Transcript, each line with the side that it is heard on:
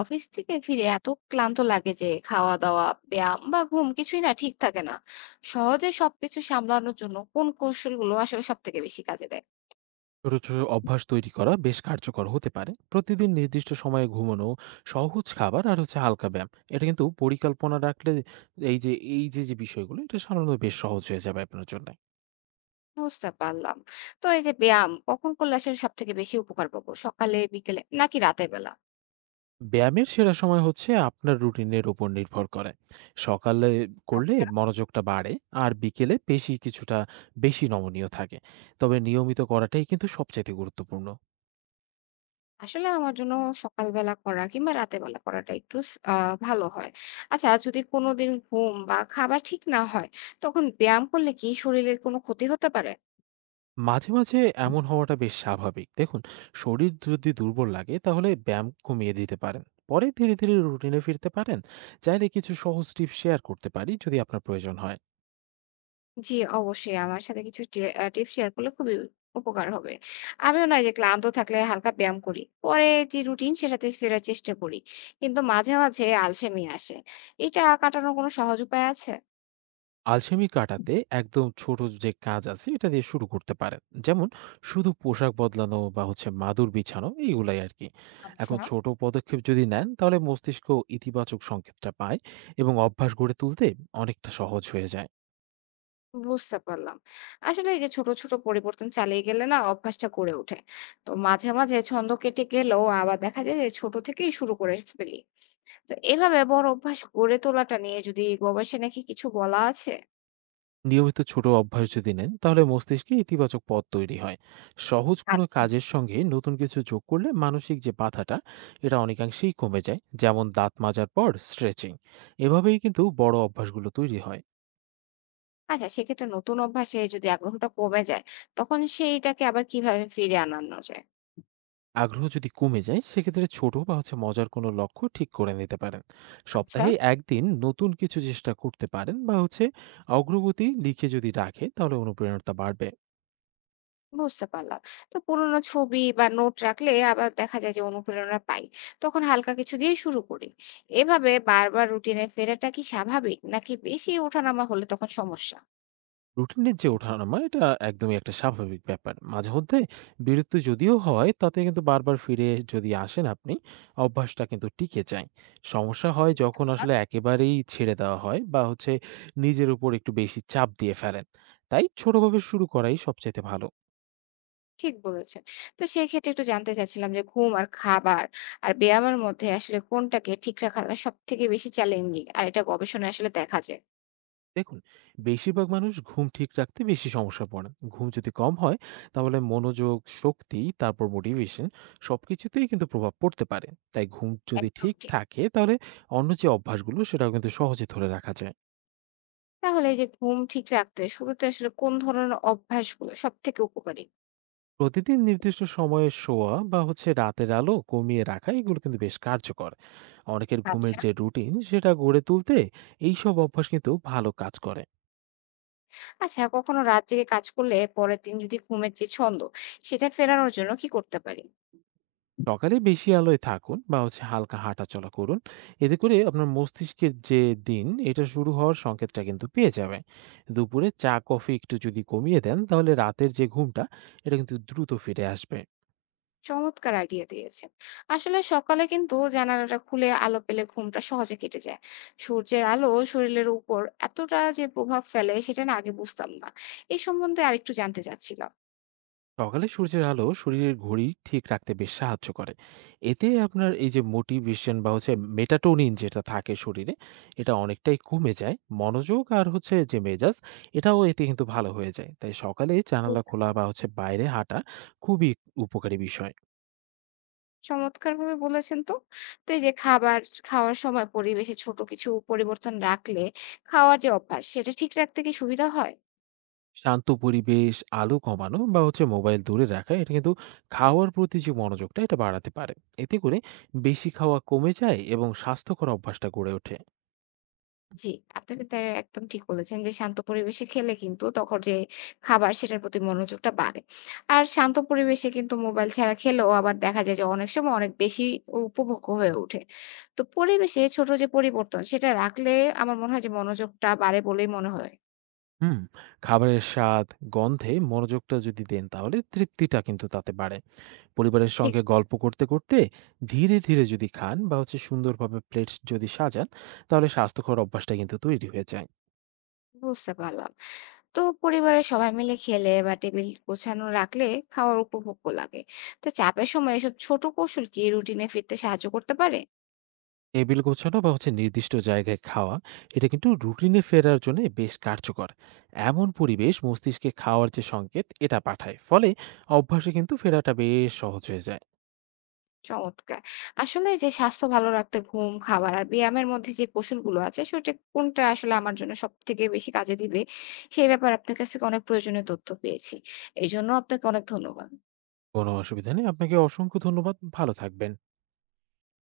left: Office থেকে ফিরে এত ক্লান্ত লাগে যে খাওয়া দাওয়া ব্যায়াম বা ঘুম কিছুই না ঠিক থাকে না। সহজে সবকিছু সামলানোর জন্য কোন কৌশলগুলো আসলে সব থেকে বেশি কাজে দেয়?
right: ছোট ছোট অভ্যাস তৈরি করা বেশ কার্যকর হতে পারে। প্রতিদিন নির্দিষ্ট সময়ে ঘুমানো, সহজ খাবার আর হালকা ব্যায়াম। এটা কিন্তু পরিকল্পনা রাখলে এই যে এই যে যে বিষয়গুলো, এটা সাধারণত বেশ সহজ হয়ে যাবে আপনার জন্য।
left: বুঝতে পারলাম। তো এই যে ব্যায়াম কখন করলে আসলে সব থেকে বেশি উপকার পাবো, সকালে বিকেলে নাকি রাতের বেলা?
right: ব্যায়ামের সেরা সময় হচ্ছে আপনার রুটিনের উপর নির্ভর করে। সকালে করলে
left: আচ্ছা।
right: মনোযোগটা বাড়ে, আর বিকেলে পেশি কিছুটা বেশি নমনীয় থাকে। তবে নিয়মিত করাটাই কিন্তু সবচাইতে গুরুত্বপূর্ণ।
left: আসলে আমার জন্য সকালবেলা করা কিংবা রাতের বেলা করাটা একটু স- আহ ভালো হয়। আচ্ছা, যদি কোনোদিন ঘুম বা খাবার ঠিক না হয়, তখন ব্যায়াম করলে কি শরীরের কোনো ক্ষতি হতে পারে?
right: মাঝে মাঝে এমন হওয়াটা বেশ স্বাভাবিক। দেখুন, শরীর যদি দুর্বল লাগে তাহলে ব্যায়াম কমিয়ে দিতে পারেন। পরে ধীরে ধীরে রুটিনে ফিরতে পারেন। চাইলে কিছু সহজ টিপস শেয়ার করতে পারি যদি আপনার প্রয়োজন হয়।
left: জি, অবশ্যই। আমার সাথে কিছু টে আ টিপস শেয়ার করলে খুবই উপকার হবে। আমিও না এই যে ক্লান্ত থাকলে হালকা ব্যায়াম করি। পরে যে রুটিন সেটাতে ফেরার চেষ্টা করি। কিন্তু মাঝে, মাঝে আলসেমি আসে। এটা কাটানোর কোনো সহজ উপায় আছে?
right: আলসেমি কাটাতে একদম ছোট যে কাজ আছে এটা দিয়ে শুরু করতে পারেন। যেমন শুধু পোশাক বদলানো বা মাদুর বিছানো, এইগুলাই আরকি।
left: আচ্ছা।
right: এখন ছোট পদক্ষেপ যদি নেন তাহলে মস্তিষ্ক ইতিবাচক সংকেতটা পায়, এবং অভ্যাস গড়ে তুলতে অনেকটা সহজ হয়ে যায়।
left: বুঝতে পারলাম। আসলে এই যে ছোট, ছোট পরিবর্তন চালিয়ে গেলে না অভ্যাসটা গড়ে ওঠে। তো মাঝে, মাঝে ছন্দ কেটে গেলেও আবার দেখা যায় যে ছোট থেকেই শুরু করে ফেলি। তো এভাবে বড় অভ্যাস গড়ে তোলাটা নিয়ে যদি গবেষণায় কি কিছু বলা আছে?
right: নিয়মিত ছোট অভ্যাস যদি নেন তাহলে মস্তিষ্কে ইতিবাচক পথ তৈরি হয়। সহজ কোনো
left: আচ্ছা।
right: কাজের সঙ্গে নতুন কিছু যোগ করলে মানসিক যে বাধাটা, এটা অনেকাংশেই কমে যায়। যেমন দাঁত মাজার পর স্ট্রেচিং, এভাবেই কিন্তু বড় অভ্যাসগুলো তৈরি হয়।
left: আচ্ছা, সেক্ষেত্রে নতুন অভ্যাসে যদি আগ্রহটা কমে যায়, তখন সেইটাকে আবার কিভাবে ফিরিয়ে আনানো যায়?
right: আগ্রহ যদি কমে যায় সেক্ষেত্রে ছোট বা মজার কোনো লক্ষ্য ঠিক করে নিতে পারেন।
left: আচ্ছা,
right: সপ্তাহে একদিন নতুন কিছু চেষ্টা করতে পারেন, বা অগ্রগতি লিখে যদি রাখে তাহলে অনুপ্রেরণাটা বাড়বে।
left: বুঝতে পারলাম। তো পুরোনো ছবি বা নোট রাখলে আবার দেখা যায় যে অনুপ্রেরণা পাই। তখন হালকা কিছু দিয়ে শুরু করি। এভাবে বারবার রুটিনে ফেরাটা কি স্বাভাবিক? নাকি বেশি ওঠানামা হলে তখন সমস্যা?
right: রুটিনের যে ওঠানামা, এটা একদমই একটা স্বাভাবিক ব্যাপার। মাঝে মধ্যে বিরতি যদিও হয়, তাতে কিন্তু বারবার ফিরে যদি আসেন আপনি, অভ্যাসটা কিন্তু টিকে যায়। সমস্যা হয় যখন
left: হ্যাঁ।
right: আসলে একেবারেই ছেড়ে দেওয়া হয়, বা নিজের উপর একটু বেশি চাপ দিয়ে ফেলেন। তাই ছোটভাবে শুরু করাই সবচাইতে ভালো।
left: ঠিক বলেছেন। তো সেক্ষেত্রে একটু জানতে চাচ্ছিলাম যে ঘুম আর খাবার আর ব্যায়ামের মধ্যে আসলে কোনটাকে ঠিক রাখাটা সবথেকে বেশি চ্যালেঞ্জিং? আর এটা গবেষণায় আসলে দেখা যায়।
right: দেখুন, বেশিরভাগ মানুষ ঘুম ঠিক রাখতে বেশি সমস্যা পড়ে। ঘুম যদি কম হয় তাহলে মনোযোগ, শক্তি, তারপর মোটিভেশন, সবকিছুতেই কিন্তু প্রভাব পড়তে পারে। তাই ঘুম যদি
left: একদম
right: ঠিক
left: ঠিক।
right: থাকে তাহলে অন্য যে অভ্যাসগুলো সেটাও কিন্তু সহজে ধরে রাখা যায়।
left: তাহলে এই যে ঘুম ঠিক রাখতে শুরুতে আসলে কোন ধরনের অভ্যাসগুলো সব থেকে উপকারী?
right: প্রতিদিন নির্দিষ্ট সময়ে শোয়া বা রাতের আলো কমিয়ে রাখা, এগুলো কিন্তু বেশ কার্যকর। অনেকের ঘুমের
left: আচ্ছা।
right: যে রুটিন সেটা গড়ে তুলতে এইসব অভ্যাস কিন্তু ভালো কাজ করে।
left: আচ্ছা, কখনো রাত জেগে কাজ করলে পরের দিন যদি ঘুমের যে ছন্দ, সেটা ফেরানোর জন্য কি করতে পারি?
right: সকালে বেশি আলোয় থাকুন বা হালকা হাঁটাচলা করুন। এতে করে আপনার মস্তিষ্কের যে দিন এটা শুরু হওয়ার সংকেতটা কিন্তু পেয়ে যাবে। দুপুরে চা কফি একটু যদি কমিয়ে দেন তাহলে রাতের যে ঘুমটা, এটা কিন্তু দ্রুত ফিরে আসবে।
left: চমৎকার আইডিয়া দিয়েছেন। আসলে সকালে কিন্তু জানালাটা খুলে আলো পেলে ঘুমটা সহজে কেটে যায়। সূর্যের আলো শরীরের উপর এতটা যে প্রভাব ফেলে সেটা না আগে বুঝতাম না। এই সম্বন্ধে আরেকটু জানতে চাচ্ছিলাম।
right: সকালে সূর্যের আলো শরীরের ঘড়ি ঠিক রাখতে বেশ সাহায্য করে। এতে আপনার এই যে মোটিভেশন বা মেটাটোনিন যেটা থাকে শরীরে, এটা অনেকটাই কমে যায়। মনোযোগ আর যে মেজাজ, এটাও এতে কিন্তু ভালো হয়ে যায়। তাই সকালে জানালা খোলা
left: বুঝলাম।
right: বা বাইরে হাঁটা খুবই উপকারী বিষয়।
left: চমৎকারভাবে বলেছেন তো। তো এই যে খাবার খাওয়ার সময় পরিবেশে ছোট কিছু পরিবর্তন রাখলে খাওয়ার যে অভ্যাস সেটা ঠিক রাখতে কি সুবিধা হয়?
right: শান্ত পরিবেশ, আলো কমানো বা মোবাইল দূরে রাখা, এটা কিন্তু খাওয়ার প্রতি যে মনোযোগটা, এটা বাড়াতে পারে। এতে করে বেশি খাওয়া কমে যায় এবং স্বাস্থ্যকর অভ্যাসটা গড়ে ওঠে।
left: জি, আপনি কিন্তু একদম ঠিক বলেছেন যে শান্ত পরিবেশে খেলে কিন্তু তখন যে খাবার সেটার প্রতি মনোযোগটা বাড়ে। আর শান্ত পরিবেশে কিন্তু মোবাইল ছাড়া খেলেও আবার দেখা যায় যে অনেক সময় অনেক বেশি উপভোগ্য হয়ে ওঠে। তো পরিবেশে ছোট যে পরিবর্তন সেটা রাখলে আমার মনে হয় যে মনোযোগটা বাড়ে বলেই মনে হয়।
right: হুম, খাবারের স্বাদ, গন্ধে মনোযোগটা যদি দেন তাহলে তৃপ্তিটা কিন্তু তাতে বাড়ে। পরিবারের
left: ঠিক
right: সঙ্গে গল্প করতে করতে ধীরে ধীরে যদি খান, বা সুন্দরভাবে প্লেট যদি সাজান তাহলে স্বাস্থ্যকর অভ্যাসটা কিন্তু তৈরি হয়ে যায়।
left: বুঝতে পারলাম। তো পরিবারের সবাই মিলে খেলে বা টেবিল গোছানো রাখলে খাওয়ার উপভোগ্য লাগে। তো চাপের সময় এসব ছোট কৌশল কি রুটিনে ফিরতে সাহায্য করতে পারে?
right: টেবিল গোছানো বা নির্দিষ্ট জায়গায় খাওয়া, এটা কিন্তু রুটিনে ফেরার জন্য বেশ কার্যকর। এমন পরিবেশ মস্তিষ্কে খাওয়ার যে সংকেত, এটা পাঠায়। ফলে অভ্যাসে কিন্তু ফেরাটা বেশ সহজ হয়ে যায়।
left: চমৎকার। আসলে যে স্বাস্থ্য ভালো রাখতে ঘুম খাবার আর ব্যায়ামের মধ্যে যে কৌশলগুলো আছে সেটা কোনটা আসলে আমার জন্য সব থেকে বেশি কাজে দিবে সেই ব্যাপারে আপনার কাছ থেকে অনেক প্রয়োজনীয় তথ্য পেয়েছি। এই জন্য আপনাকে অনেক ধন্যবাদ।
right: কোনো অসুবিধা নেই, আপনাকে অসংখ্য ধন্যবাদ, ভালো থাকবেন।